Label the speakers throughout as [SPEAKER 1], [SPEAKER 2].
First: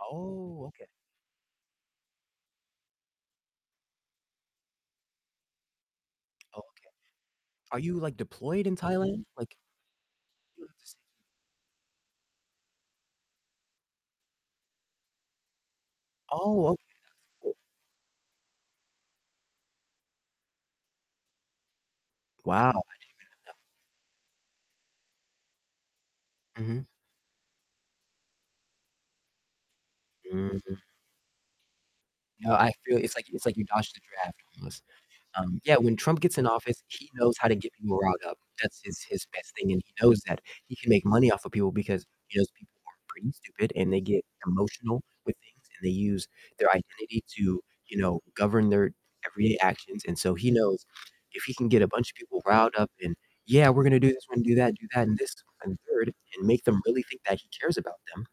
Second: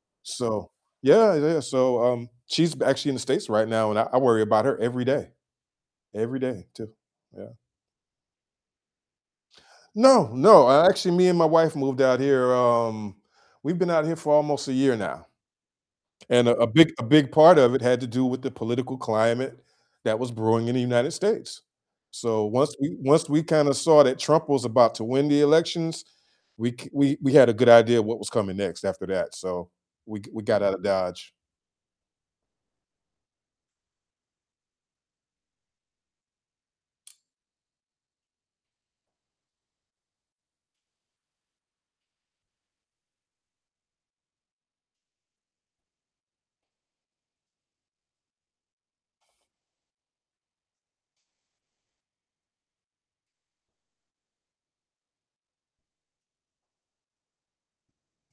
[SPEAKER 1] Oh,
[SPEAKER 2] So
[SPEAKER 1] okay.
[SPEAKER 2] yeah, yeah, so, um, she's actually in the States right now, and I I worry about her every day. Every
[SPEAKER 1] Oh,
[SPEAKER 2] day
[SPEAKER 1] okay.
[SPEAKER 2] too, yeah.
[SPEAKER 1] Are you, like, deployed in Thailand? Like
[SPEAKER 2] No, no,
[SPEAKER 1] [unintelligible]
[SPEAKER 2] actually, me and my wife moved out here, um we've been out here for almost a year now, and a a
[SPEAKER 1] Oh, okay,
[SPEAKER 2] big a big
[SPEAKER 1] that's
[SPEAKER 2] part
[SPEAKER 1] [unintelligible]
[SPEAKER 2] of it had to do with the political climate that was brewing in the United States. So,
[SPEAKER 1] Wow,
[SPEAKER 2] once
[SPEAKER 1] I
[SPEAKER 2] we
[SPEAKER 1] didn’t
[SPEAKER 2] once we
[SPEAKER 1] even know that.
[SPEAKER 2] kinda saw that Trump was about to win the elections, we
[SPEAKER 1] Mhm.
[SPEAKER 2] c we we had a good idea what was coming next after that, so, we g we got out
[SPEAKER 1] Mhm.
[SPEAKER 2] of Dodge.
[SPEAKER 1] No, I feel it's like it's like you dodged the draft almost. Um, yeah, when Trump gets in office, he knows how to get people riled up. That's his his best thing, and he knows that he can make money off of people because he knows people are pretty stupid, and they get emotional with things, and they use their identity to, you know, govern their everyday actions, and so he knows if he can get a bunch of people riled up and, "Yeah, we're gonna do this, we're gonna do that, do that and this and third," and make them really think that he cares about them,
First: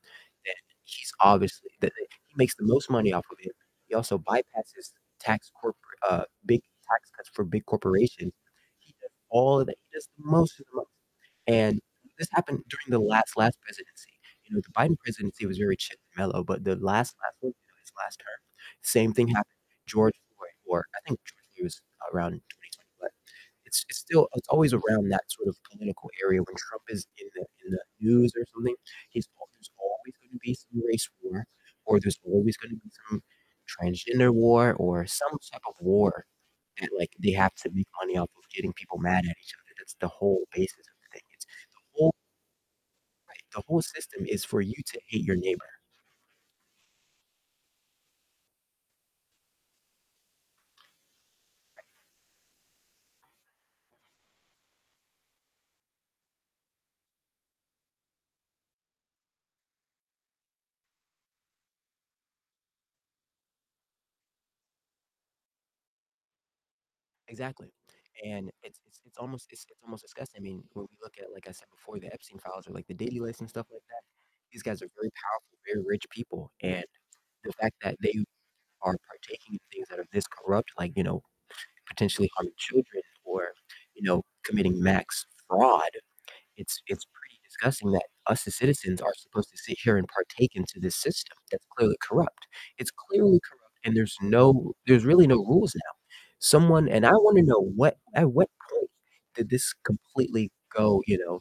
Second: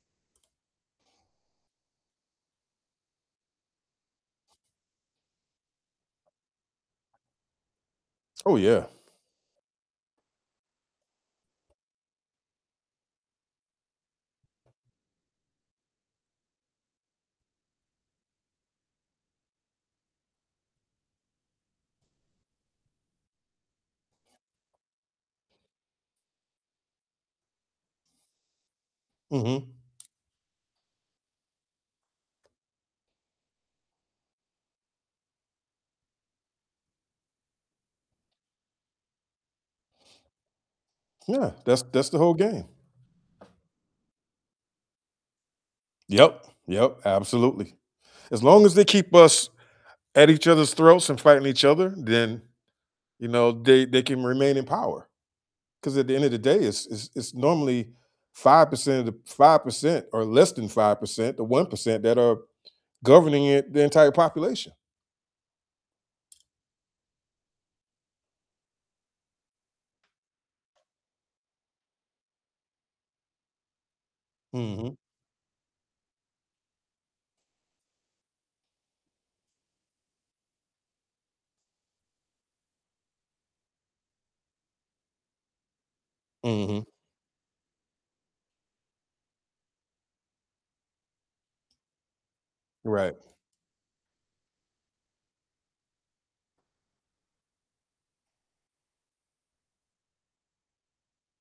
[SPEAKER 1] then he's obviously that he makes the most money off of it, he also bypasses tax corporate, uh, big tax cuts for big corporations.
[SPEAKER 2] Oh, yeah.
[SPEAKER 1] He does all of that, he does the most of the most. And this happened during the last last presidency, you know, the Biden presidency was very chill and mellow, but the last last one, you know, his last term, same thing happened with George Floyd or I think George Floyd was around in 2020. But, it's it's still it's always around that sort of political area when Trump is in the in the news or something. He's
[SPEAKER 2] Mhm.
[SPEAKER 1] there's always gonna be some race war, or there's always gonna be some transgender war or some type of war, and, like, they have to make money off of getting people mad at each other, that's the whole basis of the thing. It's
[SPEAKER 2] Yeah,
[SPEAKER 1] the
[SPEAKER 2] that's that's
[SPEAKER 1] whole
[SPEAKER 2] the whole game.
[SPEAKER 1] Right, the whole system is for you to hate your neighbor.
[SPEAKER 2] Yep, yep, absolutely. As long as they keep us at each other's throats and fighting each other, then, you know, they they can remain in power. 'Cause at the end of the day, it's it's it's normally 5% of the 5%, or less than 5%, the 1% that are governing the e the entire population.
[SPEAKER 1] Exactly. And it's it's it's almost, it's it's almost disgusting. I mean, when we look at, like I said before, the Epstein files or, like, the daily lists and stuff like that, these guys are
[SPEAKER 2] Mhm.
[SPEAKER 1] very powerful, very rich people, and the fact that they are partaking in things that are this corrupt, like, you know, potentially harming children or, you know, committing max fraud, it's
[SPEAKER 2] Mhm.
[SPEAKER 1] it's pretty disgusting that us as citizens are supposed to sit here and partake into this system that's clearly corrupt. It's
[SPEAKER 2] Right.
[SPEAKER 1] clearly corrupt, and there's no there's really no rules now. Someone and I wanna know what at what point did this completely go, you know,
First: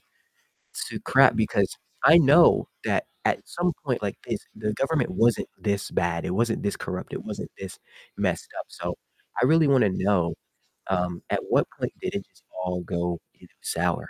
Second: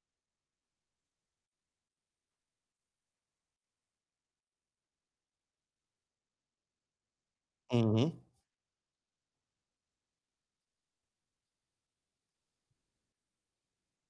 [SPEAKER 1] to crap? Because I know that at some point, like, this the government wasn't this bad, it wasn't this corrupt, it wasn't this
[SPEAKER 2] Mhm.
[SPEAKER 1] messed up. So, I really wanna know, um, at what point did it just all go sour?